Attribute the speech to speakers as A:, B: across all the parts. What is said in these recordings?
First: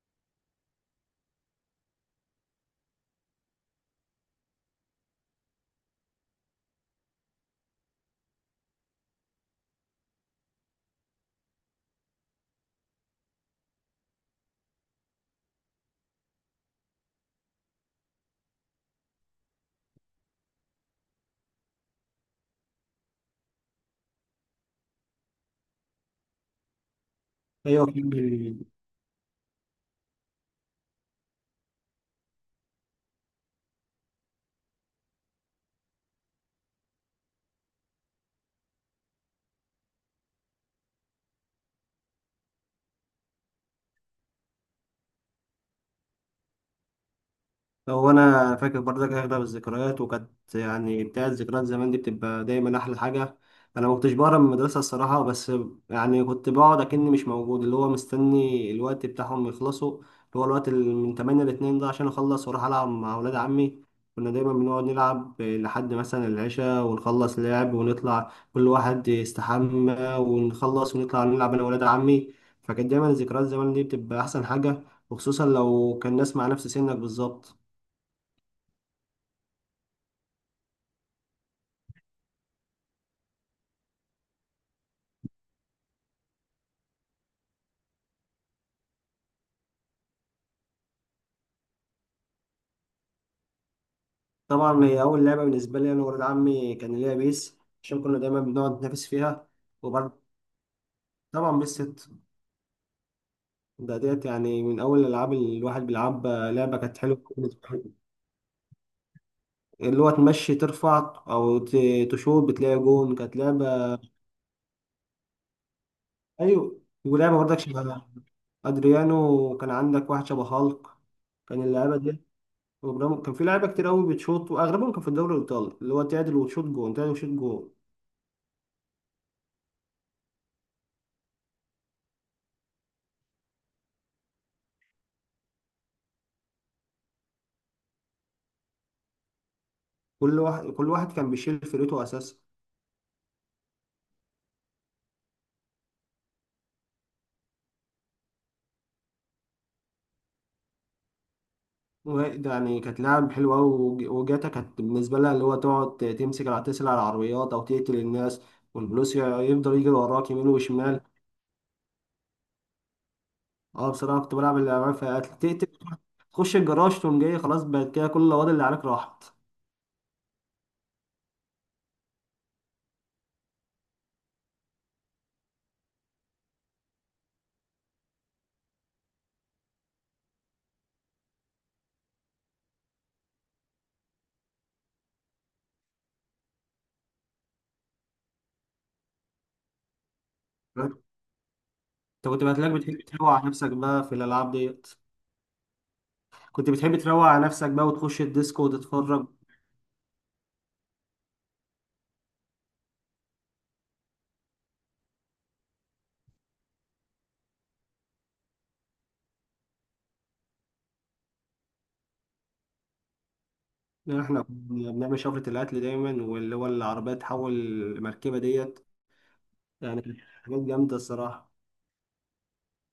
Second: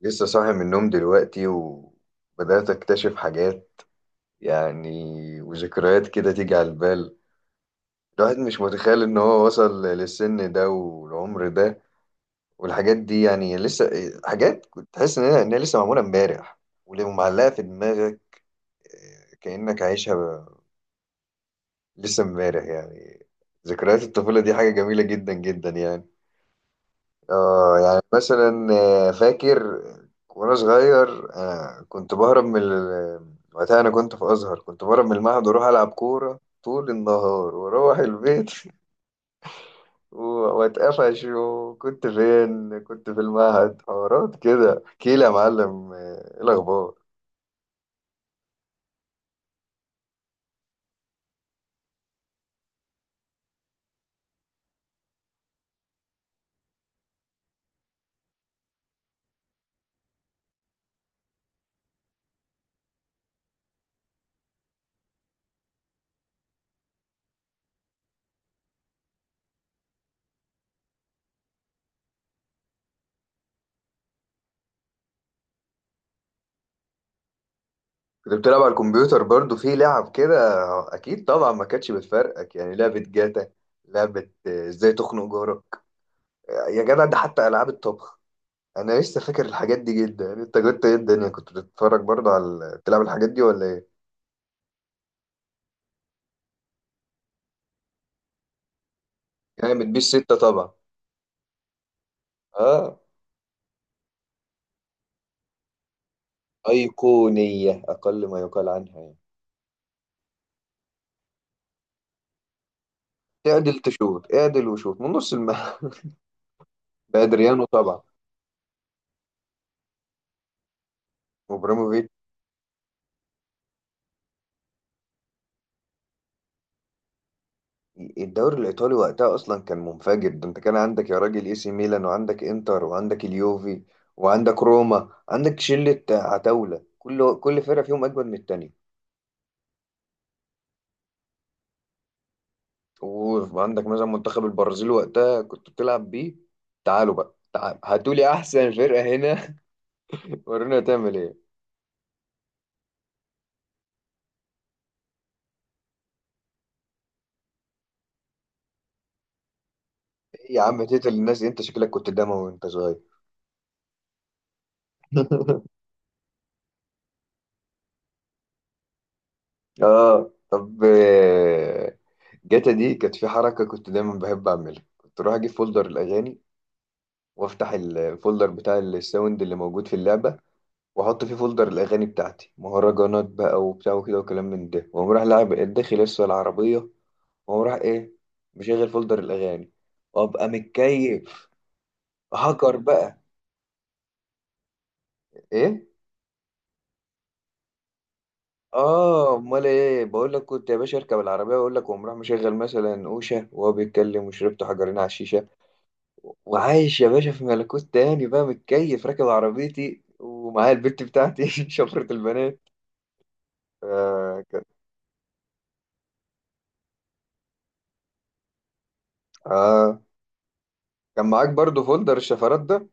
A: لسه صاحي من النوم دلوقتي وبدأت أكتشف حاجات. يعني وذكريات كده تيجي على البال. الواحد مش متخيل إن هو وصل للسن ده والعمر ده والحاجات دي يعني لسه حاجات كنت تحس إن هي لسه معمولة إمبارح ومعلقة في دماغك، كأنك عايشها لسه إمبارح يعني. ذكريات الطفولة دي حاجة جميلة جدا جدا يعني. اه
B: ايوه،
A: يعني
B: في.
A: مثلا فاكر وانا صغير، كنت بهرب وقتها انا كنت في ازهر، كنت بهرب من المعهد واروح العب كوره طول النهار واروح البيت و- واتقفش، وكنت فين؟ كنت في المعهد. حوارات كده، احكيلي يا معلم، ايه الاخبار؟
B: هو انا فاكر برضك اغلب الذكريات، وكانت يعني بتاعت ذكريات زمان دي بتبقى دايما احلى حاجه. انا ما كنتش بقرا من المدرسه الصراحه، بس يعني كنت بقعد اكني مش موجود، اللي هو مستني الوقت بتاعهم يخلصوا، اللي هو الوقت اللي من 8 ل 2 ده عشان اخلص واروح العب مع اولاد عمي. كنا دايما بنقعد نلعب لحد مثلا العشاء، ونخلص لعب ونطلع كل واحد يستحمى، ونخلص ونطلع نلعب انا واولاد عمي. فكانت دايما ذكريات زمان دي بتبقى احسن حاجه، وخصوصا لو كان ناس مع نفس سنك بالظبط.
A: كنت بتلعب على الكمبيوتر برضو في لعب كده؟ اكيد طبعا، ما كانتش بتفرقك يعني لعبه جاتا، لعبه ازاي تخنق جارك، يا جدع، ده حتى العاب الطبخ انا لسه فاكر الحاجات دي جدا. يعني انت كنت ايه؟ الدنيا كنت بتتفرج برضه بتلعب الحاجات دي ولا ايه؟
B: طبعا هي أول لعبة بالنسبة لي أنا وولاد عمي كان ليها بيس، عشان كنا دايما بنقعد نتنافس فيها.
A: يعني بتبيس
B: وبرضه
A: ستة طبعا.
B: طبعا بيس ست،
A: اه،
B: ده ديت يعني من أول الألعاب اللي الواحد بيلعبها، لعبة كانت حلوة بالنسبة
A: ايقونية
B: لي.
A: اقل ما يقال عنها يعني.
B: اللي هو تمشي ترفع أو تشوط بتلاقي جون، كانت
A: اعدل
B: لعبة.
A: تشوت، اعدل وشوت من نص الملعب.
B: أيوة، ولعبة برضك
A: بادريانو طبعا،
B: شبه أدريانو. وكان عندك واحد شبه هالك كان اللعبة
A: وابراهيموفيتش.
B: دي. كان في لعيبة كتير قوي بتشوط، وأغلبهم كان في الدوري الإيطالي، اللي هو تعدل وتشوط جون، تعدل وتشوط جون.
A: الدوري الايطالي وقتها اصلا كان منفجر. ده انت كان عندك يا راجل اي سي ميلان، وعندك انتر، وعندك اليوفي، وعندك روما، عندك شلة عتاولة، كل فرقة فيهم اجمد من التانية.
B: كل واحد كان بيشيل فريقه أساسا.
A: وعندك مثلا منتخب البرازيل وقتها كنت بتلعب بيه. تعالوا بقى، تعالوا هاتوا لي احسن فرقه هنا. ورونا تعمل ايه؟
B: يعني كانت لعب حلوة أوي. وجاتا كانت بالنسبة لها اللي هو تقعد تمسك على تسرق العربيات أو تقتل الناس، والبلوس يفضل يجري وراك يمين
A: إيه يا عم
B: وشمال.
A: تقتل الناس دي؟ انت شكلك كنت دموي وانت صغير.
B: أه، بصراحة كنت بلعب اللعبة فيها تقتل، تخش الجراج تقوم جاي خلاص بقت كده كل الأوض اللي عليك راحت.
A: اه طب جاتا دي كانت في حركه كنت دايما بحب اعملها. كنت اروح اجيب فولدر الاغاني، وافتح الفولدر بتاع الساوند اللي موجود في اللعبه، واحط فيه فولدر الاغاني بتاعتي، مهرجانات بقى وبتاع وكده وكلام من ده، واقوم رايح لاعب داخل لسه العربيه، وهو راح ايه؟ مشغل فولدر الاغاني، وابقى
B: أنت
A: متكيف.
B: كنت بتلاقيك
A: هاكر
B: بتحب
A: بقى.
B: تروق على نفسك بقى في الألعاب ديت،
A: ايه؟
B: كنت بتحب تروق على نفسك بقى وتخش الديسكو وتتفرج.
A: اه، امال ايه؟ بقول لك كنت يا باشا اركب العربيه واقول لك، وقوم راح مشغل مثلا اوشه وهو بيتكلم، وشربت حجرين على الشيشه، وعايش يا باشا في ملكوت تاني، بقى متكيف راكب عربيتي ومعايا البت بتاعتي. شفرة البنات،
B: احنا كنا
A: آه كان.
B: بنعمل شفرة القتل دايما، واللي هو العربية تحول المركبة ديت،
A: اه،
B: يعني كانت حاجات جامدة
A: كان معاك
B: الصراحة.
A: برضو فولدر الشفرات ده.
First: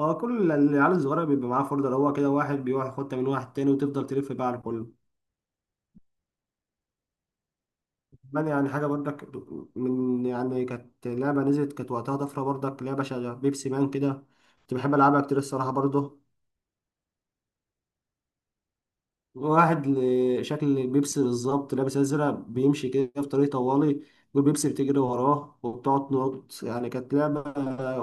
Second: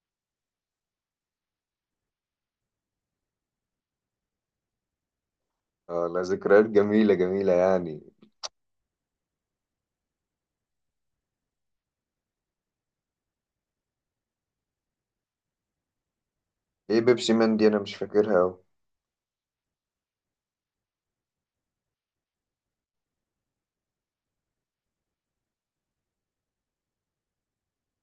B: هو كل العيال الصغيرة بيبقى معاه فولدر، هو كده واحد بيروح ياخدها من واحد تاني وتفضل تلف بقى على كله.
A: اه، لا ذكريات جميله جميله يعني.
B: كمان يعني حاجة برضك، من يعني كانت لعبة نزلت كانت وقتها طفرة برضك، لعبة شغالة بيبسي مان كده. كنت بحب ألعبها كتير الصراحة برضه.
A: ايه بيبسي مان دي؟ انا مش فاكرها أوي.
B: واحد شكل البيبسي بالظبط لابس أزرق بيمشي كده في طريق طوالي، والبيبسي بتجري وراه وبتقعد تنط، يعني كانت لعبة.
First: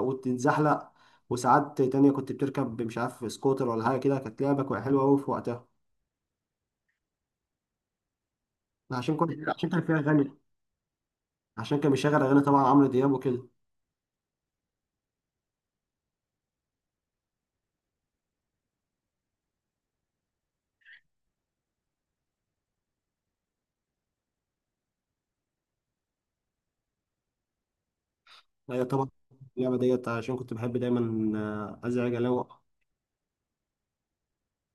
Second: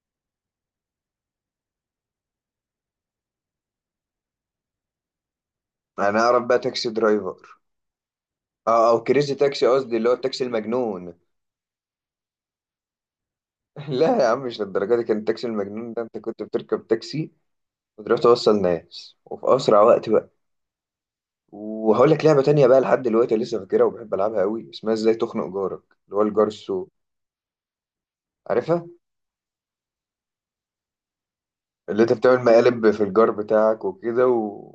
B: وتتزحلق. وساعات تانية كنت بتركب مش عارف سكوتر ولا حاجة كده، كانت لعبة حلوة أوي في وقتها.
A: انا اعرف بقى تاكسي درايفر، اه او كريزي تاكسي
B: عشان كان
A: قصدي،
B: فيها
A: اللي هو
B: غني،
A: التاكسي المجنون.
B: عشان كان بيشغل اغاني طبعا عمرو دياب وكده.
A: لا يا عم مش للدرجه دي. كان التاكسي المجنون ده انت كنت بتركب تاكسي وتروح توصل ناس وفي اسرع وقت بقى. وهقول لك لعبه تانية بقى لحد دلوقتي لسه فاكرها وبحب العبها قوي، اسمها ازاي تخنق جارك، اللي هو الجار السوء.
B: هي
A: عارفها؟
B: طبعا اللعبه ديت عشان كنت بحب دايما
A: اللي انت
B: ازعج، يعني
A: بتعمل
B: لو
A: مقالب في الجار بتاعك وكده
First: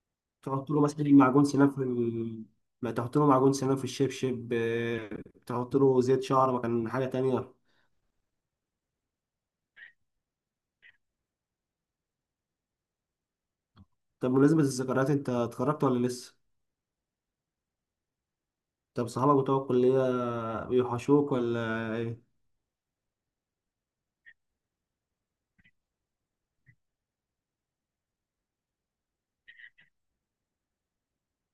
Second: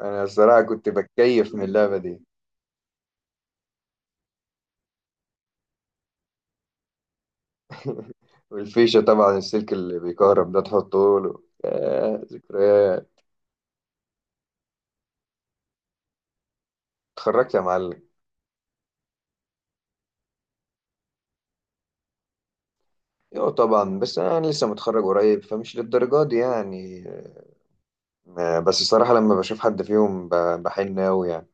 A: انا الصراحه
B: تحط له
A: كنت
B: مثلا معجون
A: بتكيف من
B: سنان في
A: اللعبه دي.
B: ال، ما تحط له معجون سنان في الشبشب، تحط له زيت شعر، ما كان حاجه تانية.
A: والفيشه طبعا، السلك اللي بيكهرب ده تحطه له. يا ذكريات.
B: طب بمناسبة الذكريات، انت اتخرجت ولا لسه؟
A: اتخرجت يا معلم.
B: طب صحابك بتوع الكلية بيوحشوك ولا ايه؟
A: ايوه طبعا، بس انا لسه متخرج قريب فمش للدرجه دي يعني. بس الصراحه لما بشوف حد فيهم بحن قوي يعني.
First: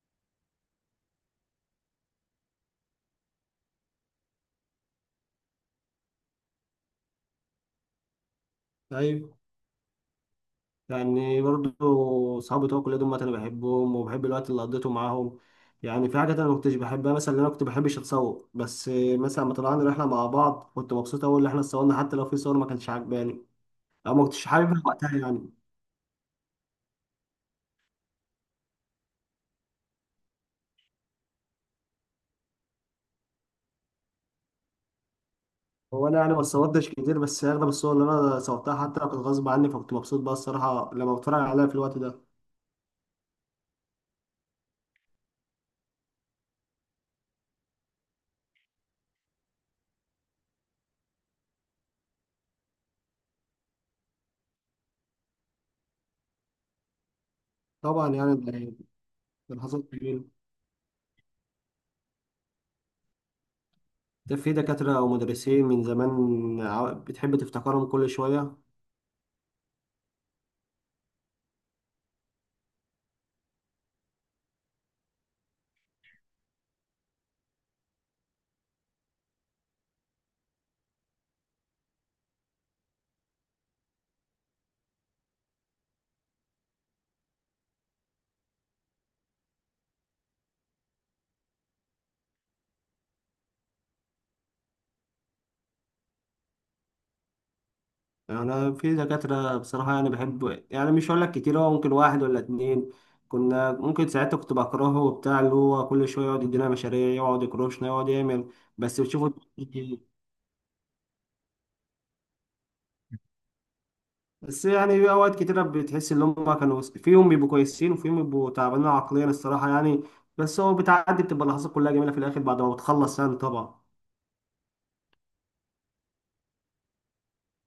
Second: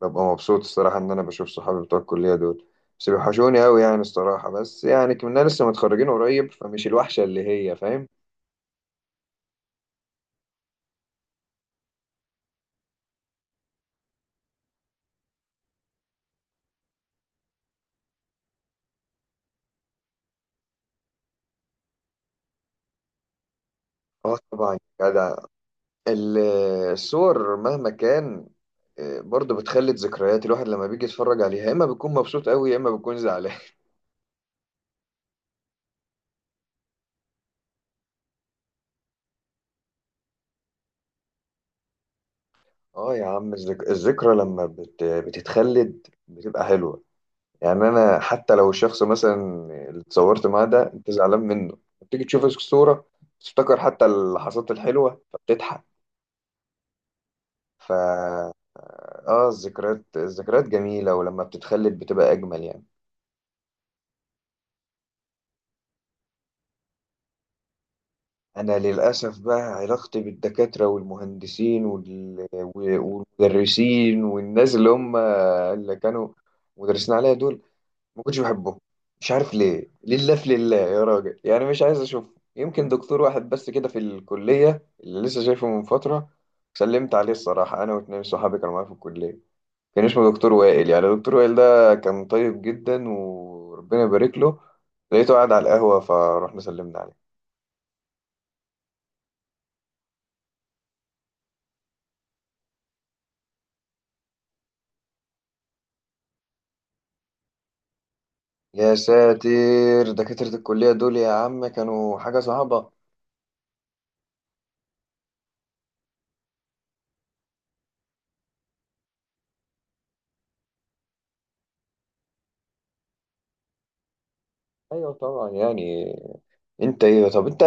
A: ببقى مبسوط الصراحه ان انا بشوف صحابي بتوع الكليه دول. بس بيوحشوني قوي يعني الصراحه، بس يعني كنا لسه متخرجين قريب فمش الوحشه اللي هي فاهم.
B: طيب. يعني برضو صحابي بتوع الكلية دول أنا بحبهم وبحب الوقت اللي قضيته معاهم. يعني في حاجات أنا ما كنتش بحبها، مثلا إن أنا كنت بحبش أتصور، بس مثلا لما طلعنا رحلة مع بعض كنت مبسوط أوي إن إحنا اتصورنا، حتى لو في صور ما كانتش عجباني أو ما
A: اه
B: كنتش
A: طبعا
B: حاببها
A: يا
B: وقتها
A: جدع.
B: يعني.
A: ال- الصور مهما كان برضه بتخلد ذكريات الواحد. لما بيجي يتفرج عليها يا اما بيكون مبسوط قوي يا اما بيكون زعلان.
B: هو أنا يعني ما اتصورتش كتير، بس أغلب الصور اللي أنا صورتها حتى لو كانت غصب عني، فكنت مبسوط بقى الصراحة لما بتفرج عليها في الوقت ده.
A: اه يا عم، الذكرى لما بتتخلد بتبقى حلوه يعني. انا حتى لو الشخص مثلا اللي اتصورت معاه ده انت زعلان منه، بتيجي تشوف الصورة تفتكر حتى اللحظات الحلوة فبتضحك. فا
B: طبعا يعني ده
A: اه،
B: ده حصل
A: الذكريات
B: جميل.
A: الذكريات جميلة، ولما بتتخلد بتبقى أجمل يعني.
B: ده في دكاترة أو مدرسين من زمان بتحب تفتكرهم كل شوية.
A: أنا للأسف بقى علاقتي بالدكاترة والمهندسين والمدرسين والناس اللي هم اللي كانوا مدرسين عليا دول ما كنتش بحبه. مش عارف ليه، لله في لله يا راجل يعني مش عايز اشوفه. يمكن دكتور واحد بس كده في الكلية اللي لسه شايفه من فترة، سلمت عليه الصراحة أنا واتنين صحابي كانوا معايا في الكلية. كان اسمه دكتور وائل، يعني دكتور وائل ده كان طيب جدا وربنا يبارك له. لقيته قاعد على القهوة فروحنا سلمنا عليه.
B: انا في دكاترة بصراحة يعني بحب، يعني مش هقول لك كتير، هو ممكن واحد ولا اتنين كنا ممكن ساعتها كنت بكرهه وبتاع، اللي هو كل شوية يقعد يدينا مشاريع، يقعد يكروشنا، يقعد يعمل،
A: يا
B: بس بتشوفه كتير.
A: ساتر، دكاترة الكلية دول يا عم كانوا حاجة صعبة.
B: بس يعني في اوقات كتيرة بتحس ان هم كانوا، فيهم بيبقوا كويسين وفيهم بيبقوا تعبانين عقليا الصراحة يعني. بس هو بتعدي بتبقى اللحظات كلها جميلة في الاخر بعد ما بتخلص يعني طبعا.
A: أيوة طبعا يعني. انت ايه؟ طب انت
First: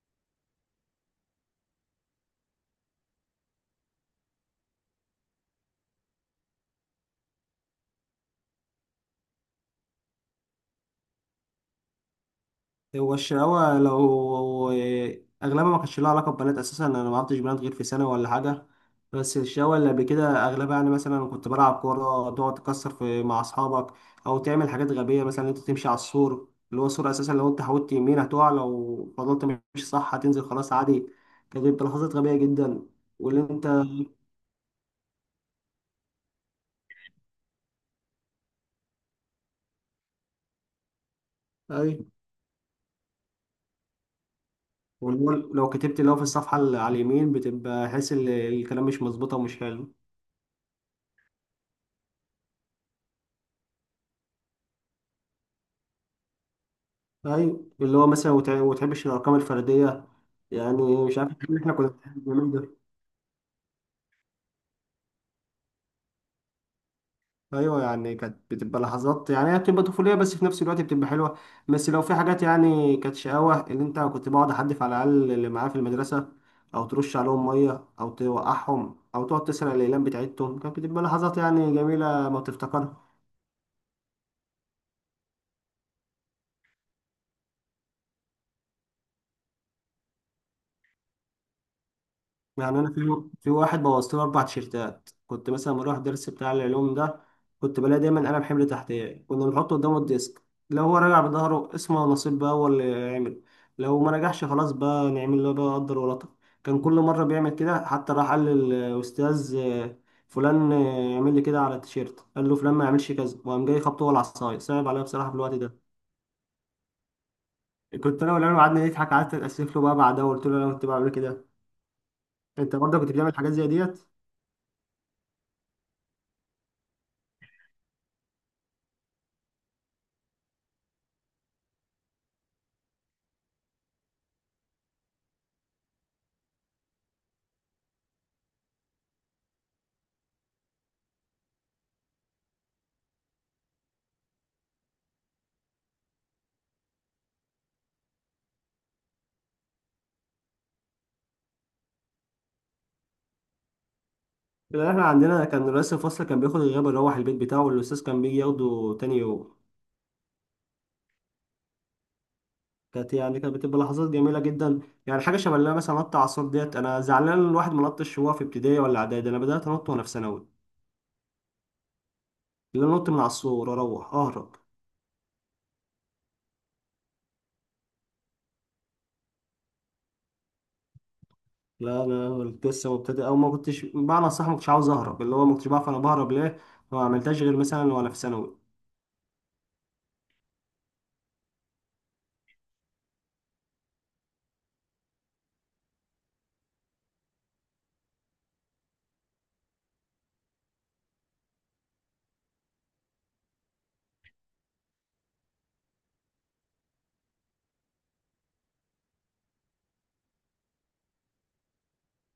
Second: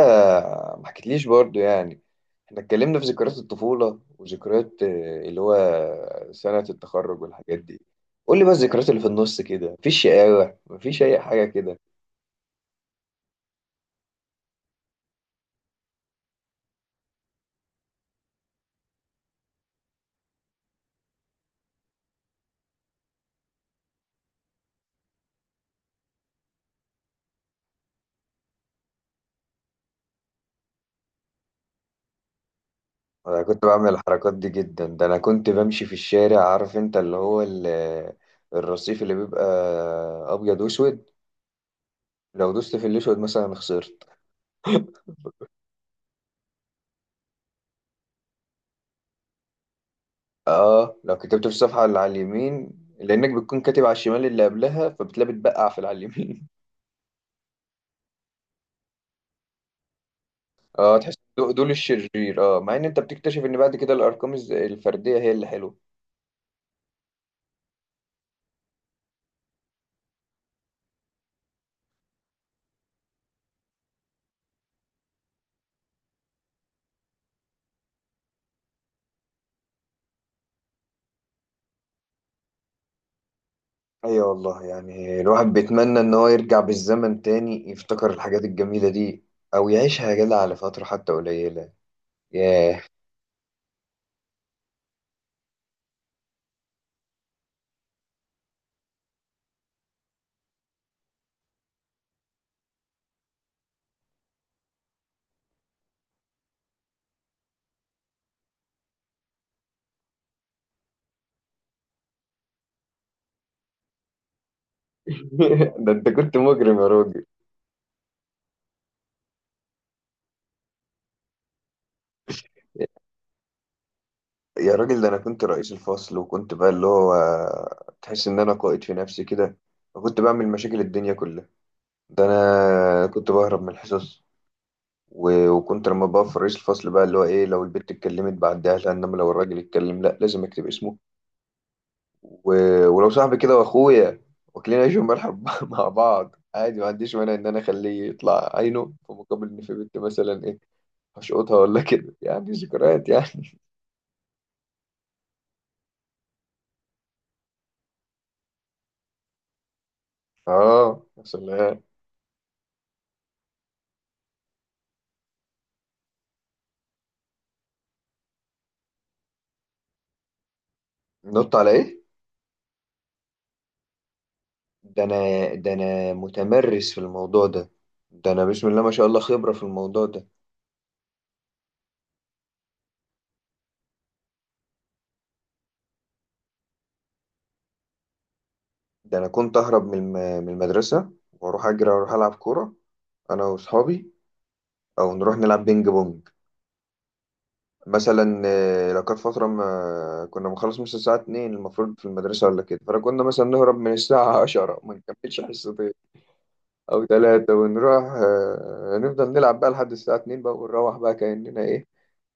A: ما حكيتليش برضو يعني. احنا اتكلمنا في ذكريات الطفولة وذكريات اللي هو سنة التخرج والحاجات دي. قول لي بقى الذكريات اللي في النص كده، مفيش شقاوة؟ مفيش اي حاجة كده؟
B: هو الشقاوة، لو أغلبها ما كانش لها علاقة ببنات أساسا، أنا ما عرفتش بنات غير في سنة ولا حاجة. بس الشقاوة اللي قبل كده أغلبها يعني، مثلا كنت بلعب كورة تقعد تكسر في مع أصحابك، أو تعمل حاجات غبية، مثلا أنت تمشي على السور، اللي هو السور أساسا لو أنت حاولت يمين هتقع، لو فضلت ماشي صح هتنزل خلاص عادي. كانت بتبقى لحظات غبية جدا. واللي
A: انا كنت
B: أنت.
A: بعمل الحركات دي جدا. ده انا كنت بمشي في الشارع، عارف انت اللي هو الرصيف اللي بيبقى ابيض واسود،
B: أي.
A: لو دوست في الاسود مثلا خسرت.
B: واللي هو لو كتبت اللي هو في الصفحة اللي على اليمين بتبقى حاسس إن الكلام مش مظبوط ومش حلو.
A: اه، لو كتبت في الصفحة اللي على اليمين، لانك بتكون كاتب على الشمال اللي قبلها فبتلاقي بتبقع في اللي على اليمين.
B: ايوه، اللي هو مثلا وتحبش الارقام الفرديه
A: اه
B: يعني.
A: تحس
B: مش عارف إن
A: دول
B: احنا كنا بنحب
A: الشرير.
B: اليومين
A: اه، مع
B: دول.
A: ان انت بتكتشف ان بعد كده الارقام الفرديه هي اللي حلوه.
B: ايوه يعني كانت بتبقى لحظات، يعني هي بتبقى طفوليه بس في نفس الوقت بتبقى حلوه. بس لو في حاجات يعني كانت شقاوه، اللي انت كنت بقعد احدف على الاقل اللي معاه في المدرسه، او ترش عليهم ميه، او توقعهم، او تقعد تسرق الاقلام بتاعتهم، كانت بتبقى لحظات يعني جميله ما بتفتكرها.
A: ايوه والله، يعني الواحد بيتمنى ان هو يرجع بالزمن تاني يفتكر الحاجات الجميلة دي، او يعيشها يا جدع على فترة حتى قليلة.
B: يعني
A: ياه.
B: انا في واحد بوظت له 4 تيشيرتات، كنت مثلا بروح درس بتاع العلوم ده كنت بلاقي دايما قلم حمل تحتيه، كنا بنحطه قدامه الديسك، لو هو راجع بظهره اسمه نصيب بقى هو اللي يعمل، لو ما رجعش خلاص بقى نعمل له بقى قدر ولطف. كان كل مره بيعمل كده، حتى راح قال للاستاذ فلان يعمل لي كده على التيشيرت. قال له فلان ما يعملش كذا، وقام جاي خبطه هو العصايه، صعب عليا بصراحه في الوقت ده.
A: ده انت كنت مجرم يا راجل.
B: كنت انا والعيال قعدنا نضحك، قعدت اتاسف له بقى بعدها وقلت له انا كنت بعمل كده. انت برضه كنت بتعمل حاجات زي ديت؟
A: يا راجل ده انا كنت رئيس الفصل، وكنت بقى اللي هو تحس ان انا قائد في نفسي كده، وكنت بعمل مشاكل الدنيا كلها. ده انا كنت بهرب من الحصص. وكنت لما بقى في رئيس الفصل، بقى اللي هو ايه، لو البت اتكلمت بعديها لها، انما لو الراجل اتكلم لا لازم اكتب اسمه. و... ولو صاحبي كده واخويا واكلين عيش وملح مع بعض عادي ما عنديش مانع ان انا اخليه يطلع عينه، في مقابل ان في بنت مثلا ايه هشقطها ولا كده، يعني ذكريات يعني.
B: لا، احنا عندنا كان رئيس الفصل كان بياخد الغياب يروح البيت بتاعه، والاستاذ كان بيجي ياخده تاني يوم.
A: اه يا سلام.
B: كانت بتبقى لحظات جميله جدا. يعني حاجه شبه اللي أنا مثلا نط عصور ديت، انا زعلان ان الواحد ما نطش وهو في ابتدائي ولا اعدادي، انا بدات انط وانا في ثانوي.
A: نط على ايه؟
B: اللي أنا نط من عصور، اروح اهرب.
A: ده انا ده انا متمرس في الموضوع ده. ده انا بسم الله ما شاء الله خبرة في الموضوع ده.
B: لا انا لسه مبتدئ، او ما كنتش بمعنى صح، ما كنتش عاوز اهرب، اللي هو ما كنتش بعرف انا بهرب ليه. ما عملتهاش غير مثلا وانا في ثانوي.
A: ده انا كنت اهرب من من المدرسه، واروح اجري واروح العب كوره انا واصحابي، او نروح نلعب بينج بونج مثلا. لو كانت فتره ما كنا بنخلص مثلا الساعه 2 المفروض في المدرسه ولا كده، فكنا مثلا نهرب من الساعه 10، ما نكملش حصتين او ثلاثه، ونروح نفضل نلعب بقى لحد الساعه 2 بقى، ونروح بقى كاننا ايه،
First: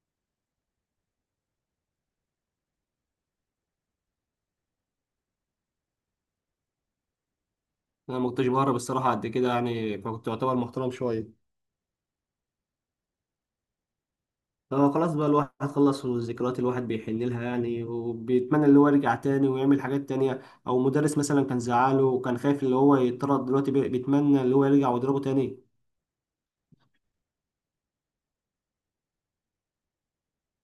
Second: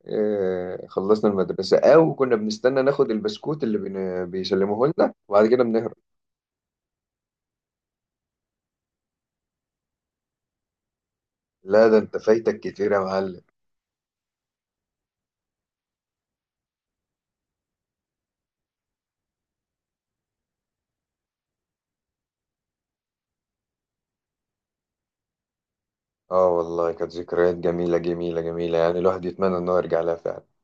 A: خلصنا المدرسة. أو كنا بنستنى ناخد البسكوت اللي بيسلموه لنا وبعد كده بنهرب.
B: انا ما كنتش بهرب الصراحه قد كده، يعني فكنت اعتبر محترم شويه.
A: لا ده أنت فايتك كتير يا معلم.
B: هو خلاص بقى الواحد خلص، والذكريات الواحد بيحن لها يعني، وبيتمنى اللي هو يرجع تاني ويعمل حاجات تانية، أو مدرس مثلا كان زعله وكان خايف اللي هو يتطرد، دلوقتي بيتمنى اللي هو يرجع ويضربه تاني.
A: اه والله كانت ذكريات جميلة جميلة جميلة يعني، الواحد يتمنى انه يرجع لها فعلا.